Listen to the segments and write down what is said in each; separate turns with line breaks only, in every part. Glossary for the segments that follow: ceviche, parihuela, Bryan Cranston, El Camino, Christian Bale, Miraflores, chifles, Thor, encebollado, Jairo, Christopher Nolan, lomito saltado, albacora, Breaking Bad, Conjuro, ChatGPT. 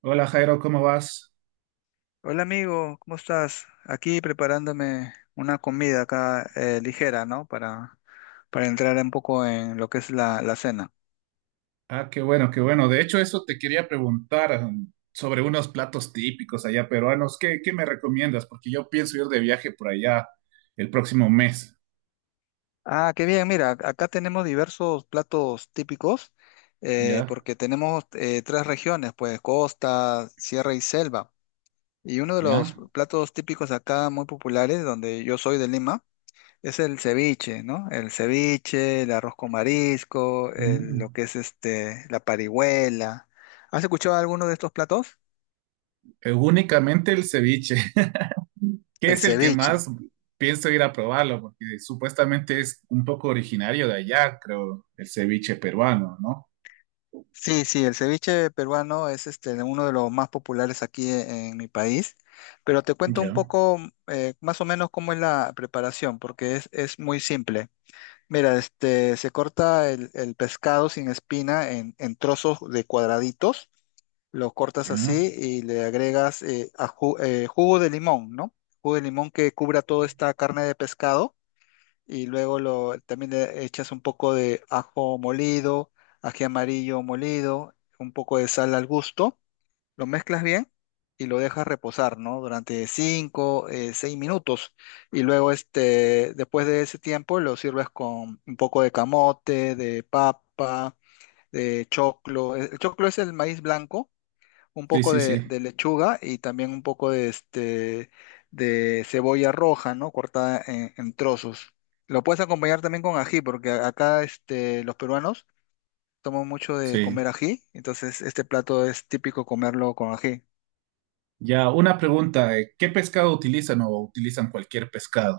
Hola Jairo, ¿cómo vas?
Hola amigo, ¿cómo estás? Aquí preparándome una comida acá ligera, ¿no? Para entrar un poco en lo que es la cena.
Ah, qué bueno, qué bueno. De hecho, eso te quería preguntar sobre unos platos típicos allá peruanos. ¿Qué me recomiendas? Porque yo pienso ir de viaje por allá el próximo mes.
Ah, qué bien, mira, acá tenemos diversos platos típicos
¿Ya?
porque tenemos tres regiones, pues costa, sierra y selva. Y uno de los
¿Ya?
platos típicos acá muy populares, donde yo soy de Lima, es el ceviche, ¿no? El ceviche, el arroz con marisco,
Mm.
lo que es este, la parihuela. ¿Has escuchado alguno de estos platos?
Únicamente el ceviche, que
El
es el que
ceviche.
más pienso ir a probarlo, porque supuestamente es un poco originario de allá, creo, el ceviche peruano, ¿no?
Sí, sí, el ceviche peruano es este, uno de los más populares aquí en mi país, pero te cuento un
Ya,
poco más o menos cómo es la preparación, porque es muy simple. Mira, este, se corta el pescado sin espina en trozos de cuadraditos. Lo cortas
ya.
así y le agregas jugo de limón, ¿no? Jugo de limón que cubra toda esta carne de pescado y luego también le echas un poco de ajo molido, ají amarillo molido, un poco de sal al gusto, lo mezclas bien y lo dejas reposar, ¿no? Durante 5, 6 minutos y luego este, después de ese tiempo lo sirves con un poco de camote, de papa, de choclo. El choclo es el maíz blanco, un
Sí,
poco
sí,
de,
sí.
de lechuga y también un poco de cebolla roja, ¿no? Cortada en trozos. Lo puedes acompañar también con ají, porque acá este, los peruanos toman mucho de
Sí.
comer ají, entonces este plato es típico comerlo con ají.
Ya, una pregunta, ¿qué pescado utilizan o utilizan cualquier pescado?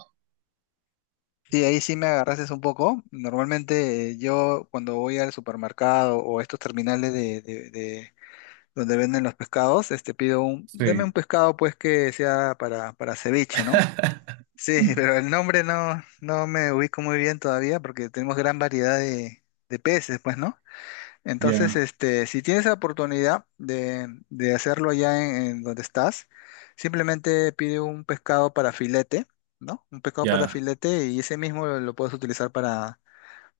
Sí, ahí sí me agarraste un poco. Normalmente yo cuando voy al supermercado o a estos terminales donde venden los pescados, este pido deme
Sí.
un pescado pues que sea para ceviche, ¿no? Sí, pero el nombre no me ubico muy bien todavía porque tenemos gran variedad de peces, pues, ¿no? Entonces,
Ya,
este, si tienes la oportunidad de hacerlo allá en donde estás, simplemente pide un pescado para filete, ¿no? Un pescado para
ya,
filete y ese mismo lo puedes utilizar para,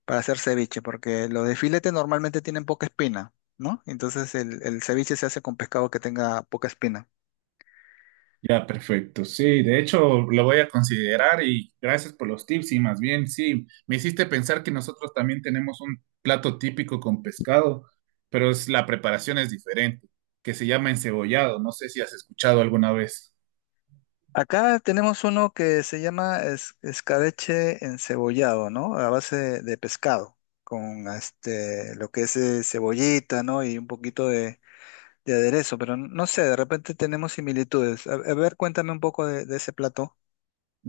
para hacer ceviche, porque los de filete normalmente tienen poca espina, ¿no? Entonces el ceviche se hace con pescado que tenga poca espina.
ya, perfecto. Sí, de hecho lo voy a considerar y gracias por los tips y más bien, sí, me hiciste pensar que nosotros también tenemos un plato típico con pescado, pero es, la preparación es diferente, que se llama encebollado. No sé si has escuchado alguna vez.
Acá tenemos uno que se llama escabeche encebollado, ¿no? A base de pescado, con este, lo que es cebollita, ¿no? Y un poquito de aderezo, pero no sé, de repente tenemos similitudes. A ver, cuéntame un poco de ese plato.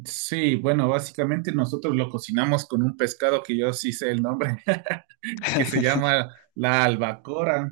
Sí, bueno, básicamente nosotros lo cocinamos con un pescado que yo sí sé el nombre, que se llama la albacora.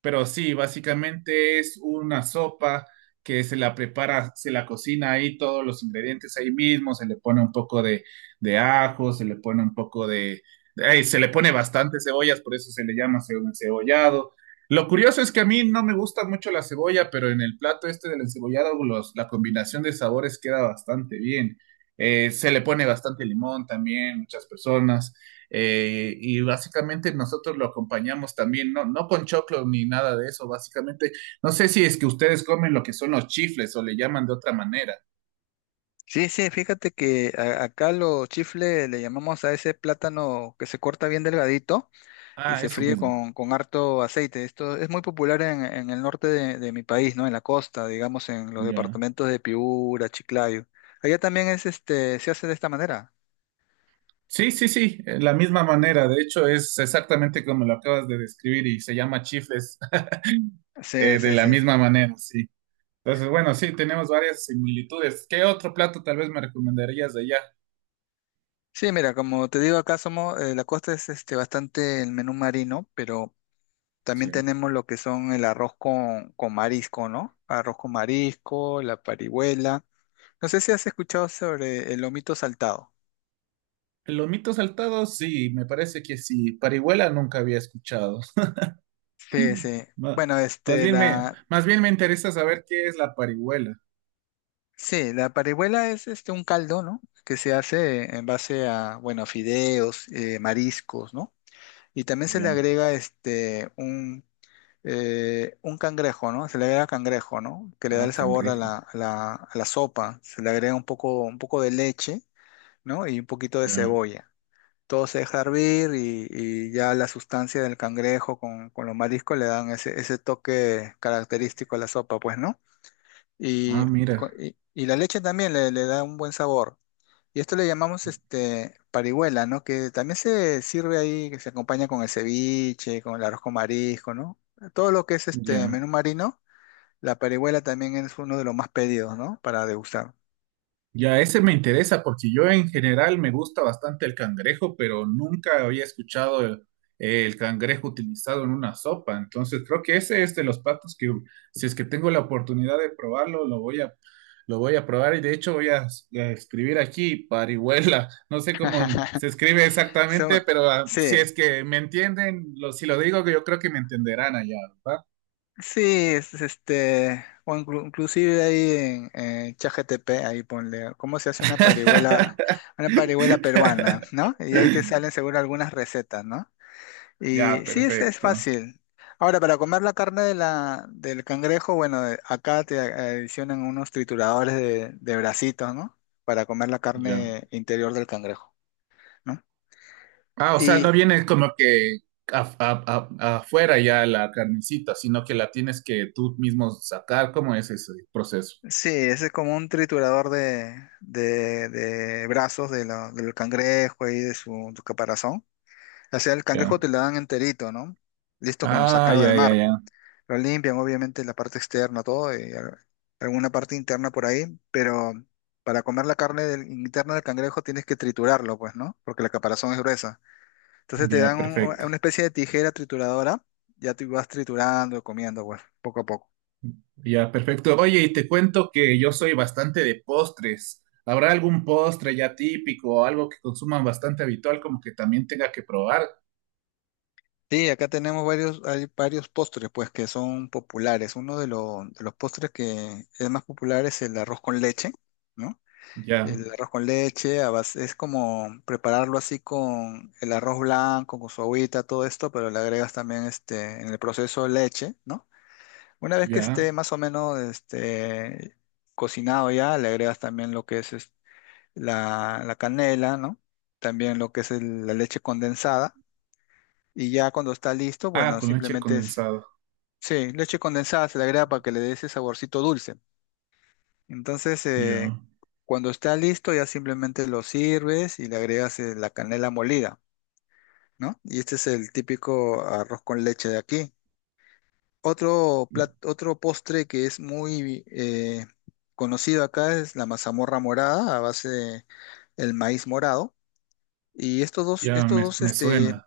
Pero sí, básicamente es una sopa que se la prepara, se la cocina ahí todos los ingredientes ahí mismo, se le pone un poco de ajo, se le pone un poco de, ay, se le pone bastante cebollas, por eso se le llama encebollado. Lo curioso es que a mí no me gusta mucho la cebolla, pero en el plato este del encebollado, la combinación de sabores queda bastante bien. Se le pone bastante limón también, muchas personas. Y básicamente nosotros lo acompañamos también, no, no con choclo ni nada de eso, básicamente. No sé si es que ustedes comen lo que son los chifles o le llaman de otra manera.
Sí, sí, fíjate que acá los chifles le llamamos a ese plátano que se corta bien delgadito. Y
Ah,
se
eso
fríe
mismo.
con harto aceite. Esto es muy popular en el norte de mi país, ¿no? En la costa, digamos, en los
Ya.
departamentos de Piura, Chiclayo. Allá también es este, se hace de esta manera.
Sí, sí, sí, la misma manera. De hecho, es exactamente como lo acabas de describir y se llama chifles
Sí,
de
sí,
la
sí.
misma manera, sí. Entonces, bueno, sí, tenemos varias similitudes. ¿Qué otro plato tal vez me recomendarías de allá?
Sí, mira, como te digo, acá somos, la costa es este bastante el menú marino, pero también
Sí.
tenemos lo que son el arroz con marisco, ¿no? Arroz con marisco, la parihuela. No sé si has escuchado sobre el lomito saltado.
El lomito saltado, sí, me parece que sí. Parihuela nunca había escuchado.
Sí, sí.
Ma-
Bueno,
Más,
este,
bien me, más bien me interesa saber qué es la parihuela.
sí, la parihuela es este un caldo, ¿no? Que se hace en base a, bueno, fideos, mariscos, ¿no? Y también se le
Ya.
agrega este un cangrejo, ¿no? Se le agrega cangrejo, ¿no? Que le da
Ah,
el sabor a
cangrejo.
la, a la, a la sopa. Se le agrega un poco de leche, ¿no? Y un poquito de
Ya.
cebolla. Todo se deja hervir y ya la sustancia del cangrejo con los mariscos le dan ese toque característico a la sopa, pues, ¿no? Y,
Ah,
y co-
mira.
y- y la leche también le da un buen sabor. Y esto le llamamos este parihuela, ¿no? Que también se sirve ahí, que se acompaña con el ceviche, con el arroz con marisco, ¿no? Todo lo que es este
Ya.
menú marino, la parihuela también es uno de los más pedidos, ¿no? Para degustar.
Ya ese me interesa porque yo en general me gusta bastante el cangrejo, pero nunca había escuchado el cangrejo utilizado en una sopa. Entonces creo que ese es de los platos que si es que tengo la oportunidad de probarlo, lo voy a probar y de hecho voy a, a escribir aquí parihuela. No sé cómo se escribe
So-
exactamente, pero ah, si
sí,
es que me entienden, si lo digo, yo creo que me entenderán allá, ¿verdad?
sí, es, este, o inclusive ahí en ChatGPT, ahí ponle, ¿cómo se hace una parihuela, peruana? ¿No? Y ahí te salen seguro algunas recetas, ¿no?
Ya,
Y sí, es
perfecto.
fácil. Ahora, para comer la carne del cangrejo, bueno, acá te adicionan unos trituradores de bracitos, ¿no? Para comer la
Ya.
carne interior del cangrejo, ¿no?
Ah, o sea, no
Y
viene como que afuera ya la carnecita, sino que la tienes que tú mismo sacar. ¿Cómo es ese proceso?
sí, ese es como un triturador de brazos del cangrejo y de su caparazón. O sea, el cangrejo
Ya.
te lo dan enterito, ¿no? Listo como
Ah,
sacado del
ya, ya,
mar.
ya.
Lo limpian, obviamente, la parte externa, todo, y alguna parte interna por ahí, pero para comer la carne interna del cangrejo tienes que triturarlo, pues, ¿no? Porque la caparazón es gruesa. Entonces te
Ya,
dan un-
perfecto.
una especie de tijera trituradora, ya tú vas triturando, comiendo, pues, poco a poco.
Ya, perfecto. Oye, y te cuento que yo soy bastante de postres. ¿Habrá algún postre ya típico o algo que consuman bastante habitual como que también tenga que probar?
Sí, acá tenemos varios, hay varios postres, pues, que son populares. Uno de los postres que es más popular es el arroz con leche, ¿no?
Ya,
El arroz con leche, es como prepararlo así con el arroz blanco, con su agüita, todo esto, pero le agregas también este, en el proceso leche, ¿no? Una vez que
ya.
esté más o menos este, cocinado ya, le agregas también lo que es, la canela, ¿no? También lo que es la leche condensada. Y ya cuando está listo,
Ah,
bueno,
con leche
simplemente
condensada.
sí, leche condensada se le agrega para que le dé ese saborcito dulce. Entonces,
Ya,
cuando está listo, ya simplemente lo sirves y le agregas la canela molida, ¿no? Y este es el típico arroz con leche de aquí. Otro postre que es muy conocido acá es la mazamorra morada a base de el maíz morado. Y estos dos,
ya
estos
me,
dos,
me suena.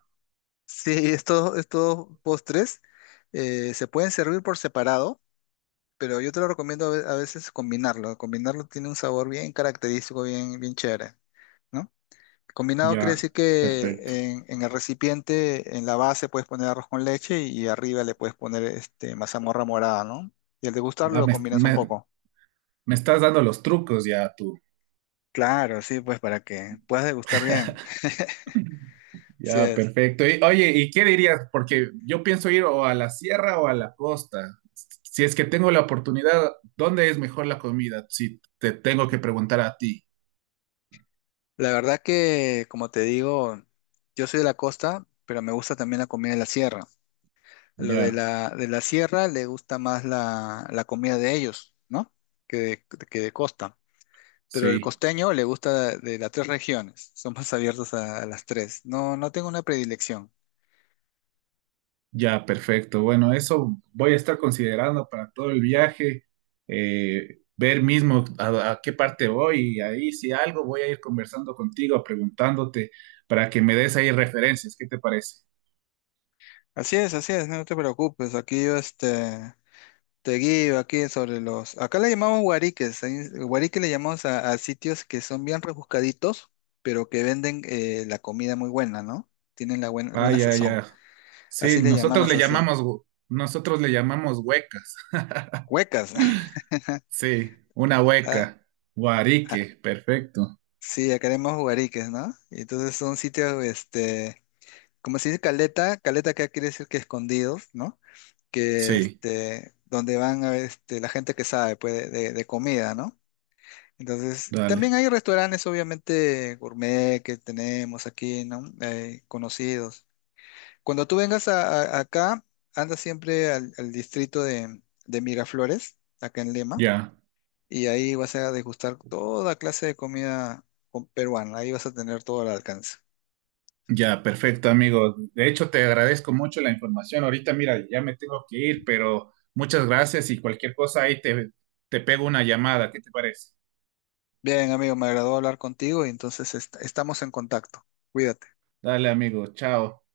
sí, estos postres se pueden servir por separado pero yo te lo recomiendo a veces combinarlo. Combinarlo tiene un sabor bien característico, bien, bien chévere, ¿no? Combinado quiere
Ya,
decir
perfecto.
que en el recipiente, en la base, puedes poner arroz con leche y arriba le puedes poner este, mazamorra morada, ¿no? Y al degustarlo
Ah,
lo
me,
combinas un
me-
poco.
Me estás dando los trucos ya tú.
Claro, sí, pues para que puedas degustar bien. Sí
Ya,
es.
perfecto. Y, oye, ¿y qué dirías? Porque yo pienso ir o a la sierra o a la costa. Si es que tengo la oportunidad, ¿dónde es mejor la comida? Si te tengo que preguntar a ti.
La verdad que, como te digo, yo soy de la costa, pero me gusta también la comida de la sierra. Lo de
Ya,
la, de la sierra le gusta más la comida de ellos, ¿no? Que que de costa. Pero el
sí,
costeño le gusta de las tres regiones, son más abiertos a las tres. No, no tengo una predilección.
ya, perfecto. Bueno, eso voy a estar considerando para todo el viaje, ver mismo a qué parte voy y ahí si algo voy a ir conversando contigo, preguntándote para que me des ahí referencias. ¿Qué te parece?
Así es, no te preocupes. Aquí yo este, te guío aquí sobre los. Acá le llamamos guariques. Guarique le llamamos a sitios que son bien rebuscaditos, pero que venden la comida muy buena, ¿no? Tienen la buena,
Ah,
buena
ya,
sazón.
ya. Sí,
Así le
nosotros
llamamos
le
así.
llamamos, nosotros le llamamos huecas.
Huecas.
Sí, una
Ah,
hueca.
ah,
Guarique, perfecto.
sí, acá le llamamos guariques, ¿no? Y entonces son sitios, este, como se dice caleta, caleta acá quiere decir que escondidos, ¿no? Que
Sí,
este, donde van a, este, la gente que sabe pues, de comida, ¿no? Entonces, también
dale.
hay restaurantes, obviamente, gourmet que tenemos aquí, ¿no? Conocidos. Cuando tú vengas acá, anda siempre al distrito de Miraflores, acá en Lima,
Ya,
y ahí vas a degustar toda clase de comida peruana, ahí vas a tener todo al alcance.
ya, perfecto, amigo. De hecho, te agradezco mucho la información. Ahorita, mira, ya me tengo que ir, pero muchas gracias y cualquier cosa ahí te, te pego una llamada. ¿Qué te parece?
Bien, amigo, me agradó hablar contigo y entonces estamos en contacto. Cuídate.
Dale, amigo. Chao.